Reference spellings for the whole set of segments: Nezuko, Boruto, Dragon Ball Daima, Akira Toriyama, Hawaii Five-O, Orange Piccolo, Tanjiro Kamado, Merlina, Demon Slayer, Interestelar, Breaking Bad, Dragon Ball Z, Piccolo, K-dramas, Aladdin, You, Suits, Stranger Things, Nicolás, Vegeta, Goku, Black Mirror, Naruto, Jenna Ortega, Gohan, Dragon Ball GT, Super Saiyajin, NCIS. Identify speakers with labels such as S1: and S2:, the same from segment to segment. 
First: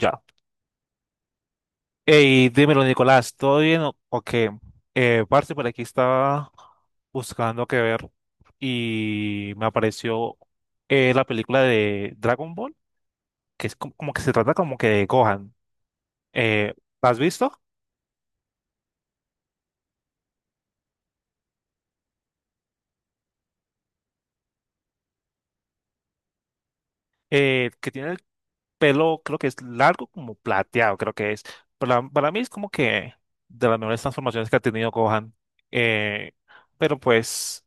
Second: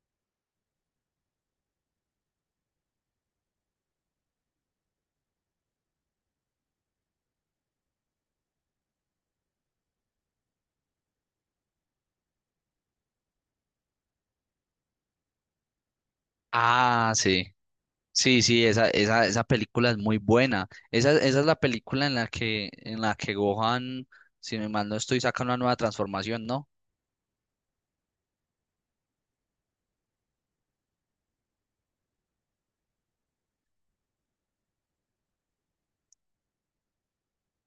S1: Ya. Ey, dímelo, Nicolás, ¿todo bien o qué? Parce, por aquí estaba buscando qué ver y me apareció la película de Dragon Ball, que es como, como que se trata como que de Gohan. Eh, la
S2: Ah,
S1: has
S2: sí.
S1: visto?
S2: Sí, sí, esa película es muy buena. Esa es la película en la que, Gohan, si me mal no estoy, saca una nueva transformación, ¿no?
S1: Que tiene el pelo, creo que es largo, como plateado, creo que es. Para mí es como que de las mejores transformaciones que ha tenido Gohan. Eh, pero pues,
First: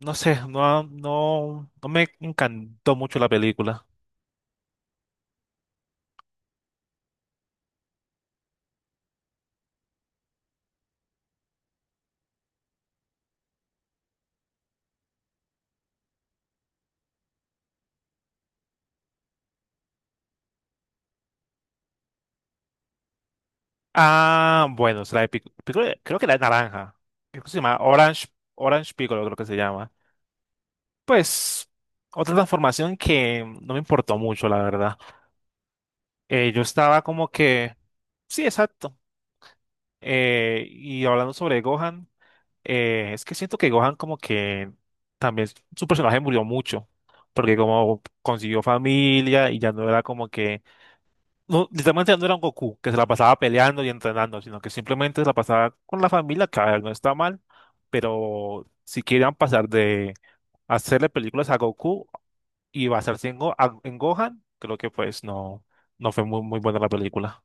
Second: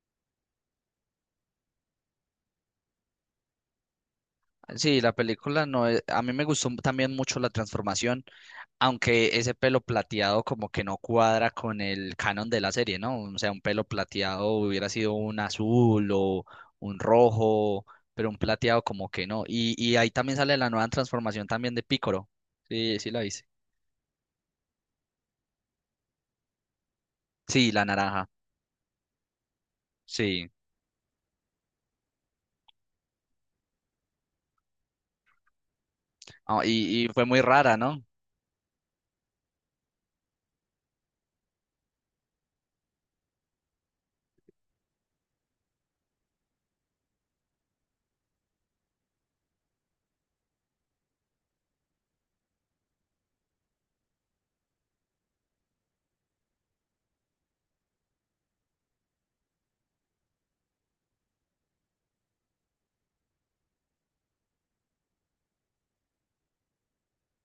S1: no sé, no me encantó mucho la película.
S2: Sí, la película no es- a mí me gustó también mucho la transformación, aunque ese pelo plateado como que no cuadra con el canon de la serie, ¿no? O sea, un pelo plateado hubiera sido un azul o un rojo, pero un plateado como que no. Y ahí también sale la nueva transformación también de Piccolo. Sí, sí la hice.
S1: Ah, bueno, es de Piccolo, creo que la de naranja. Creo que se
S2: Sí,
S1: llama
S2: la
S1: Orange,
S2: naranja.
S1: Orange Piccolo, creo que se llama.
S2: Sí.
S1: Pues, otra transformación que no me importó mucho, la verdad. Yo
S2: Ah,
S1: estaba
S2: y fue
S1: como
S2: muy
S1: que,
S2: rara, ¿no?
S1: sí, exacto. Y hablando sobre Gohan, es que siento que Gohan como que también su personaje murió mucho, porque como consiguió familia y ya no era como que no, literalmente no era un Goku que se la pasaba peleando y entrenando, sino que simplemente se la pasaba con la familia, que a ver, no está mal, pero si querían pasar de hacerle películas a Goku y basarse en, en Gohan, creo que pues no, no fue muy buena la película.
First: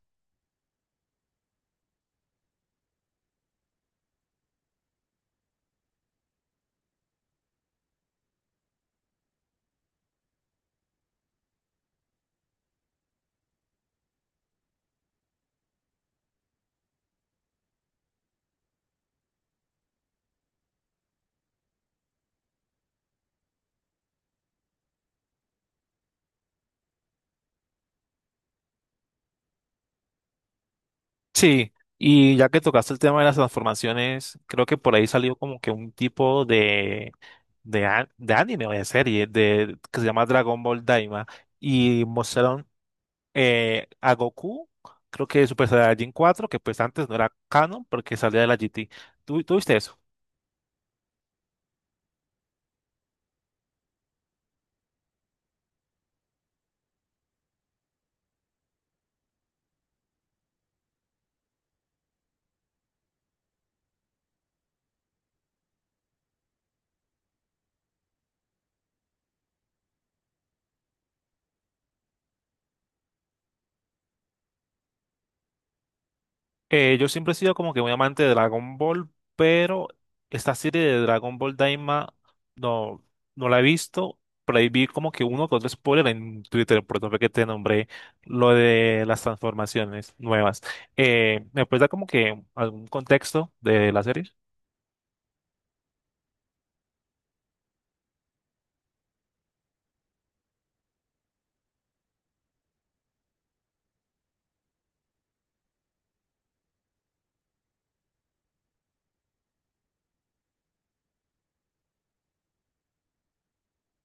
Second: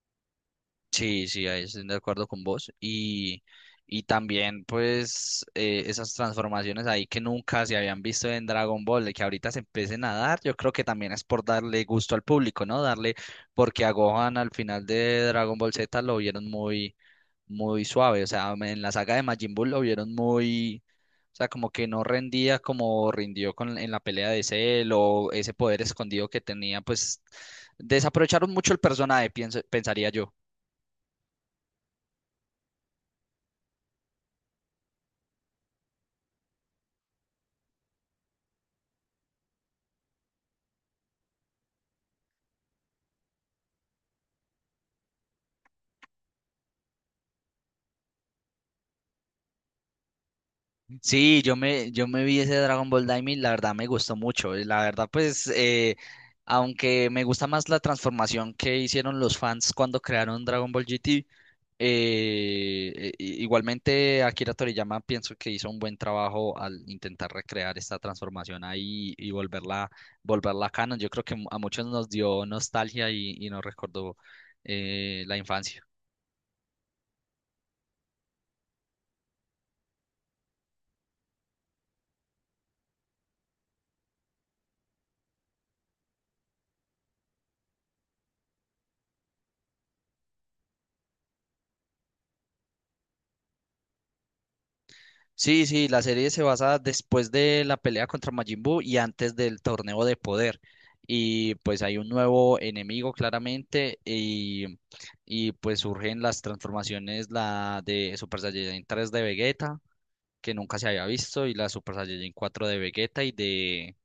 S2: Sí, sí, ahí estoy de acuerdo con vos. Y también, pues, esas transformaciones ahí que nunca se habían visto en Dragon Ball, de que ahorita se empiecen a dar, yo creo que también es por darle gusto al público, ¿no? Darle, porque a Gohan al final de Dragon Ball Z lo vieron muy, muy suave. O sea, en la saga de Majin Buu lo vieron muy, o sea, como que no rendía como rindió con, en la pelea de Cell o ese poder escondido que tenía, pues, desaprovecharon mucho el personaje, pienso, pensaría yo.
S1: Sí, y ya que tocaste el tema de las transformaciones, creo que por ahí salió como que un tipo de, de anime o de serie de, que se llama Dragon Ball Daima y mostraron a Goku, creo que Super Saiyajin 4, que pues antes no era canon porque salía de la GT. ¿Tú viste eso?
S2: Sí, yo me vi ese Dragon Ball Daima y la verdad me gustó mucho. Y la verdad, pues, aunque me gusta más la transformación que hicieron los fans cuando crearon Dragon Ball GT, igualmente Akira Toriyama pienso que hizo un buen trabajo al intentar recrear esta transformación ahí y volverla, volverla canon. Yo creo que a muchos nos dio nostalgia y nos recordó la infancia.
S1: Yo siempre he sido como que muy amante de Dragon Ball, pero esta serie de Dragon Ball Daima no, no la he visto. Por ahí vi como que uno con otro spoiler en Twitter, por eso fue que te nombré lo de las transformaciones nuevas. ¿Me puedes dar como que algún contexto de la serie?
S2: Sí, sí, la serie se basa después de la pelea contra Majin Buu y antes del torneo de poder. Y pues hay un nuevo enemigo claramente y pues surgen las transformaciones, la de Super Saiyajin tres de Vegeta, que nunca se había visto, y la Super Saiyajin cuatro de Vegeta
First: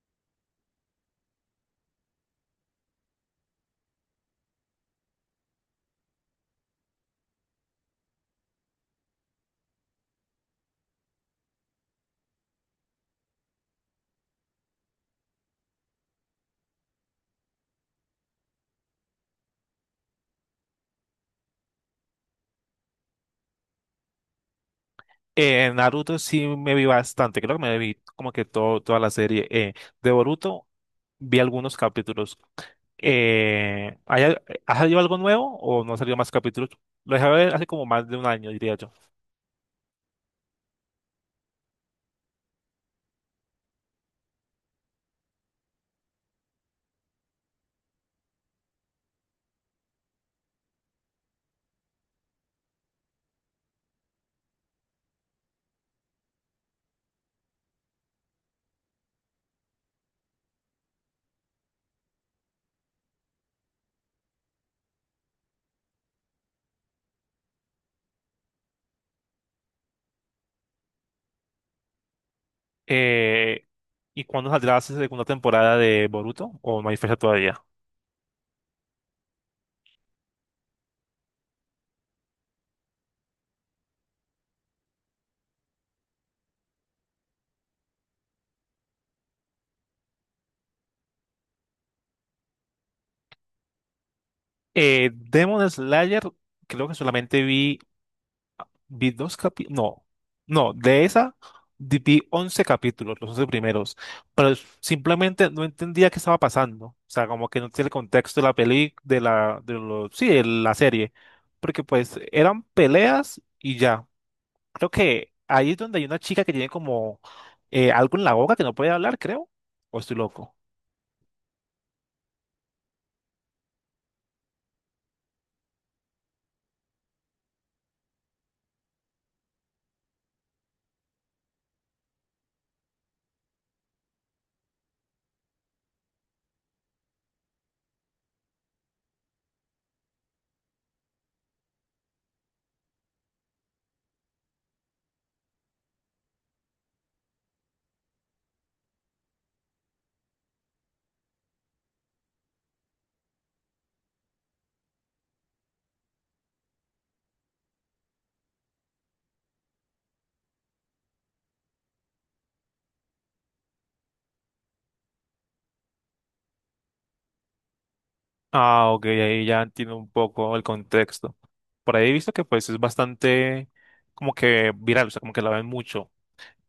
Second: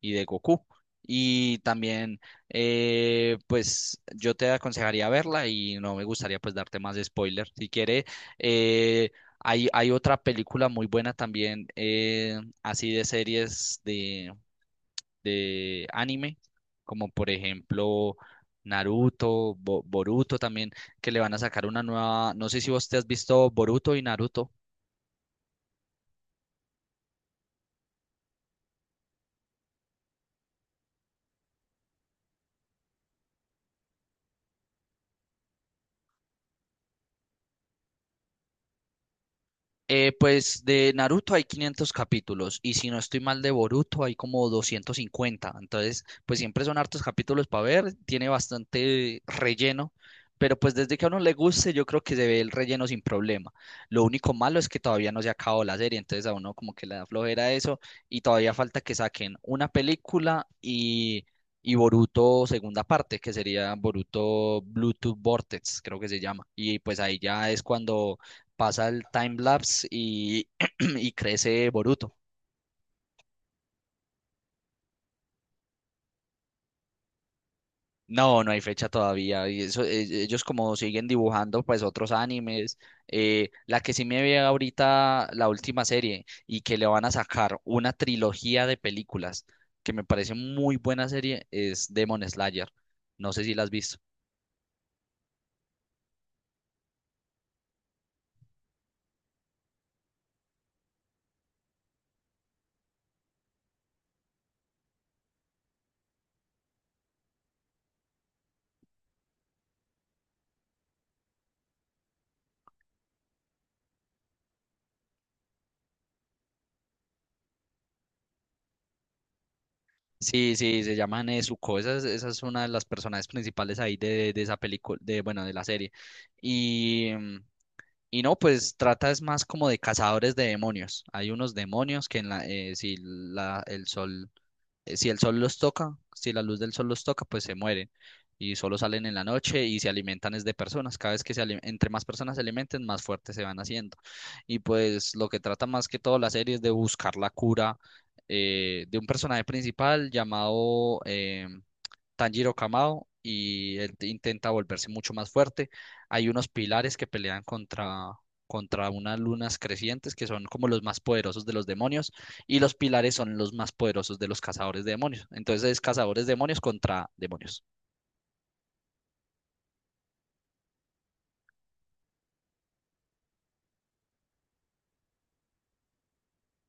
S2: y de Goku. Y también, pues yo te aconsejaría verla y no me gustaría pues darte más spoiler. Si quiere, eh, hay otra película muy buena también, así de series de anime, como por ejemplo Naruto, Boruto también, que le van a sacar una nueva, no sé si vos te has visto Boruto y Naruto.
S1: Naruto sí me vi bastante, creo que me vi como que todo, toda la serie. De Boruto vi algunos capítulos. ¿Ha salido algo nuevo o no ha salido más capítulos? Lo dejé ver hace como más de un año, diría yo.
S2: Pues de Naruto hay 500 capítulos y si no estoy mal de Boruto hay como 250. Entonces, pues siempre son hartos capítulos para ver, tiene bastante relleno, pero pues desde que a uno le guste yo creo que se ve el relleno sin problema. Lo único malo es que todavía no se acabó la serie, entonces a uno como que le da flojera eso y todavía falta que saquen una película y Boruto segunda parte, que sería Boruto Bluetooth Vortex, creo que se llama. Y pues ahí ya es cuando pasa el time lapse y, y crece Boruto.
S1: Eh, ¿Y cuándo saldrá la segunda temporada de Boruto? ¿O no hay fecha todavía?
S2: No, no hay fecha todavía. Y eso, ellos como siguen dibujando pues otros animes. Eh, la que sí me ve ahorita la última serie y que le van a sacar una trilogía de películas que me parece muy buena serie es Demon Slayer. No sé si la has visto.
S1: Demon Slayer, creo que solamente vi, vi dos capítulos, no, no, de esa vi 11 capítulos, los 11 primeros, pero simplemente no entendía qué estaba pasando, o sea, como que no tiene el contexto de la peli, de la, de lo, sí, de la serie, porque pues eran peleas y ya, creo que ahí es donde hay una chica que tiene como algo en la boca que no puede hablar, creo, o estoy loco.
S2: Sí, sí, se llama Nezuko. Esa es una de las personajes principales ahí de esa película, de, bueno, de la serie. Y, y no, pues trata es más como de cazadores de demonios. Hay unos demonios que en la, el sol, si el sol los toca, si la luz del sol los toca, pues se mueren. Y solo salen en la noche y se alimentan es de personas. Cada vez que entre más personas se alimenten, más fuertes se van haciendo. Y pues lo que trata más que todo la serie es de buscar la cura de un personaje principal llamado Tanjiro Kamado y él intenta volverse mucho más fuerte. Hay unos pilares que pelean contra, contra unas lunas crecientes que son como los más poderosos de los demonios y los pilares son los más poderosos de los cazadores de demonios. Entonces es cazadores de demonios contra demonios.
S1: Ah, ok, ahí ya entiendo un poco el contexto. Por ahí he visto que pues es bastante como que viral, o sea, como que la ven mucho.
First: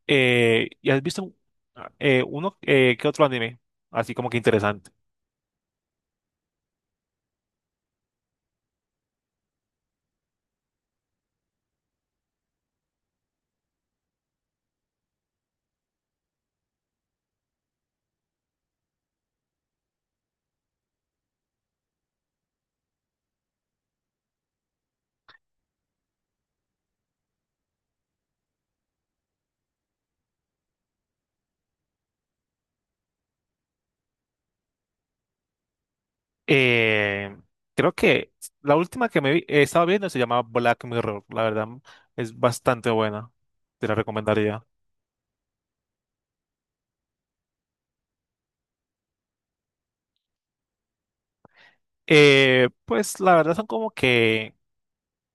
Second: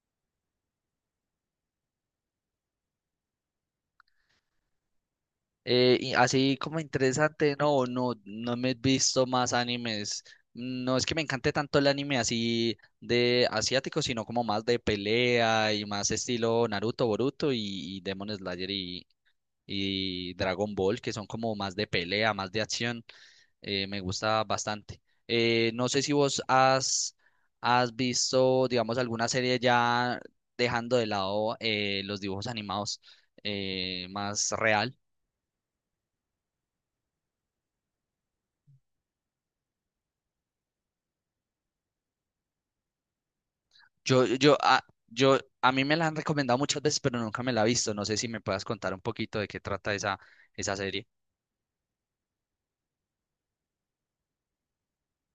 S1: ¿Y has visto uno que otro anime? Así como que interesante.
S2: Y así como interesante, no, no, no me he visto más animes. No es que me encante tanto el anime así de asiático, sino como más de pelea y más estilo Naruto, Boruto y Demon Slayer y Dragon Ball, que son como más de pelea, más de acción. Me gusta bastante. No sé si vos has, Has visto, digamos, alguna serie ya dejando de lado los dibujos animados más real.
S1: Eh, Creo que la última que estaba viendo se llama Black Mirror. La verdad es bastante buena. Te la recomendaría.
S2: Yo, a mí me la han recomendado muchas veces, pero nunca me la he visto. No sé si me puedas contar un poquito de qué trata esa, esa serie.
S1: Pues la verdad son como que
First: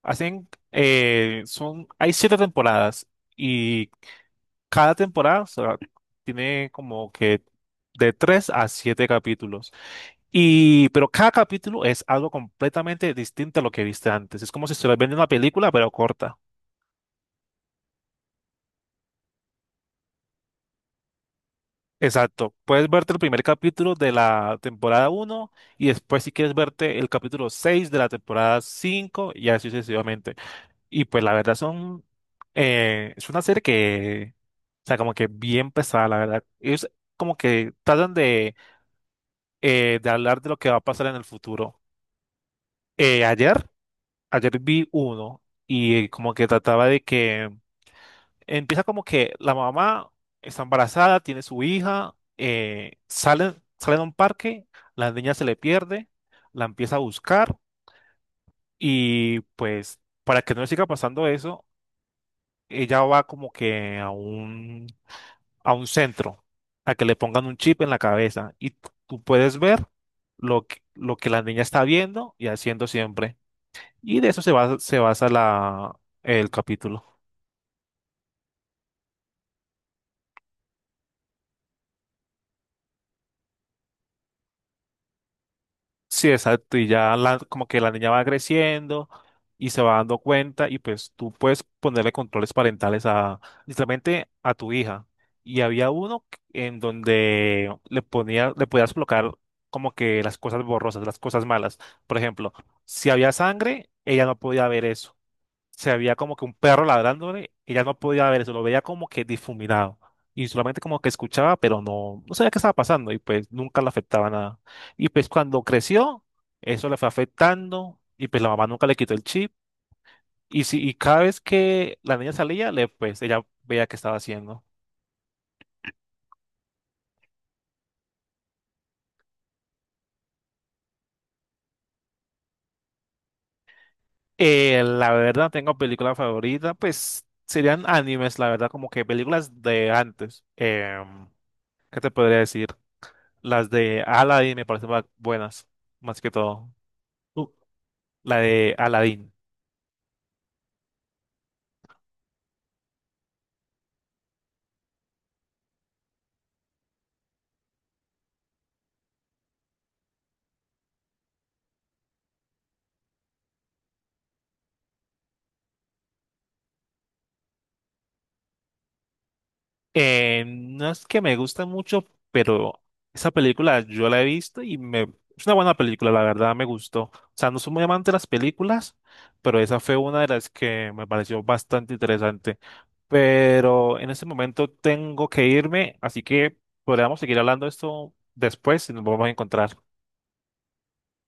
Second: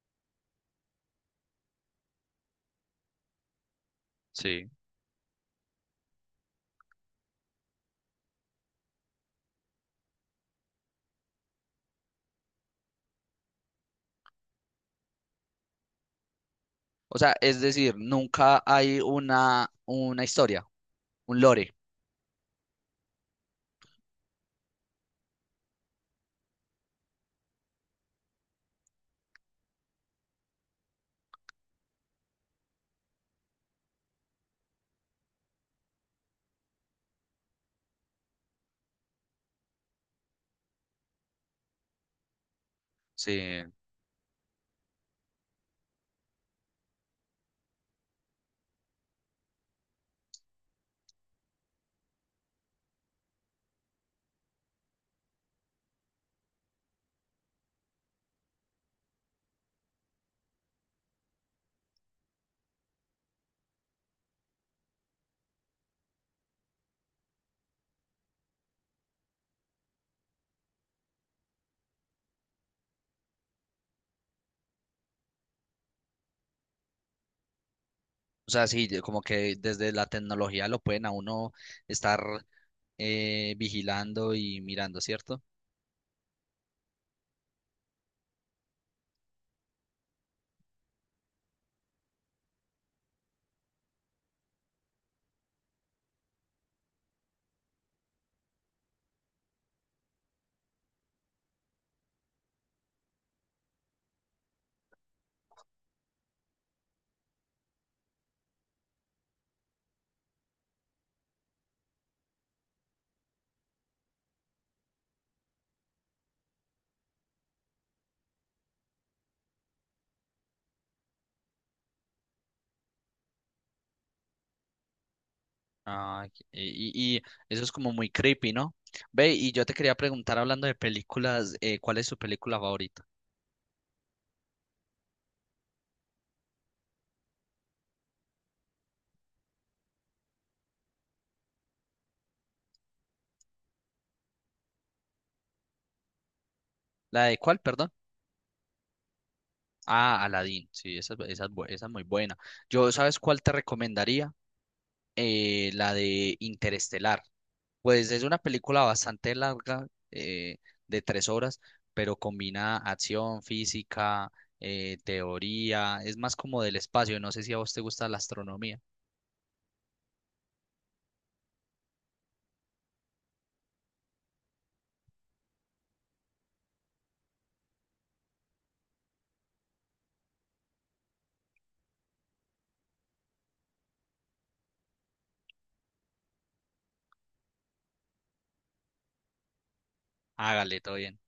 S1: hacen, son, hay siete temporadas y
S2: Sí.
S1: cada temporada, o sea, tiene como que de tres a siete capítulos. Y, pero cada capítulo es algo completamente distinto a lo que viste antes. Es como si estuvieras viendo una película, pero corta.
S2: O sea, es decir, nunca hay una historia, un lore.
S1: Exacto. Puedes verte el primer capítulo de la temporada uno y después si quieres verte el capítulo 6 de la temporada 5 y así sucesivamente. Y pues la verdad son... es una serie que... O sea, como que bien pesada, la verdad. Ellos como que tratan de hablar de lo que va a pasar en el futuro. Eh,
S2: Sí.
S1: ayer, ayer vi uno y como que trataba de que... empieza como que la mamá está embarazada, tiene su hija, salen a un parque, la niña se le pierde, la empieza a buscar y pues para que no le siga pasando eso, ella va como que a un centro, a que le pongan un chip en la cabeza y tú puedes ver lo que la niña está viendo y haciendo siempre. Y de eso se basa la, el capítulo.
S2: O sea, sí, de- como que desde la tecnología lo pueden a uno estar vigilando y mirando, ¿cierto?
S1: Sí, exacto. Y ya la, como que la niña va creciendo y se va dando cuenta y pues tú puedes ponerle controles parentales a, literalmente, a tu hija. Y había uno que en donde le ponía, le podías bloquear como que las cosas borrosas, las cosas malas. Por ejemplo, si había sangre, ella no podía ver eso, se veía como que un perro ladrándole, ella no podía ver eso, lo veía como que difuminado. Y solamente como que escuchaba, pero no, no sabía qué estaba pasando y pues nunca le afectaba nada. Y pues cuando creció, eso le fue afectando y pues la mamá nunca le quitó el chip. Y, si, y cada vez que la niña salía, le, pues ella veía qué estaba haciendo.
S2: Ah, y eso es como muy creepy, ¿no? Ve, y yo te quería preguntar, hablando de películas, ¿cuál es su película favorita?
S1: La verdad, tengo película favorita, pues serían animes, la verdad, como que películas de antes. Em, ¿qué te podría decir? Las de Aladdin me parecen buenas, más que todo.
S2: ¿La de
S1: Uh,
S2: cuál, perdón?
S1: la de Aladdin.
S2: Ah, Aladdin, sí, esa es muy buena. Yo, ¿sabes cuál te recomendaría? La de Interestelar. Pues es una película bastante larga, de 3 horas, pero combina acción, física, teoría, es más como del espacio, no sé si a vos te gusta la astronomía.
S1: No es que me gusta mucho, pero esa película yo la he visto y me... Es una buena película, la verdad me gustó. O sea, no soy muy amante de las películas, pero esa fue una de las que me pareció bastante interesante. Pero en este momento tengo que irme, así que podríamos seguir hablando de esto después y nos vamos a encontrar.
S2: Hágale, todo bien.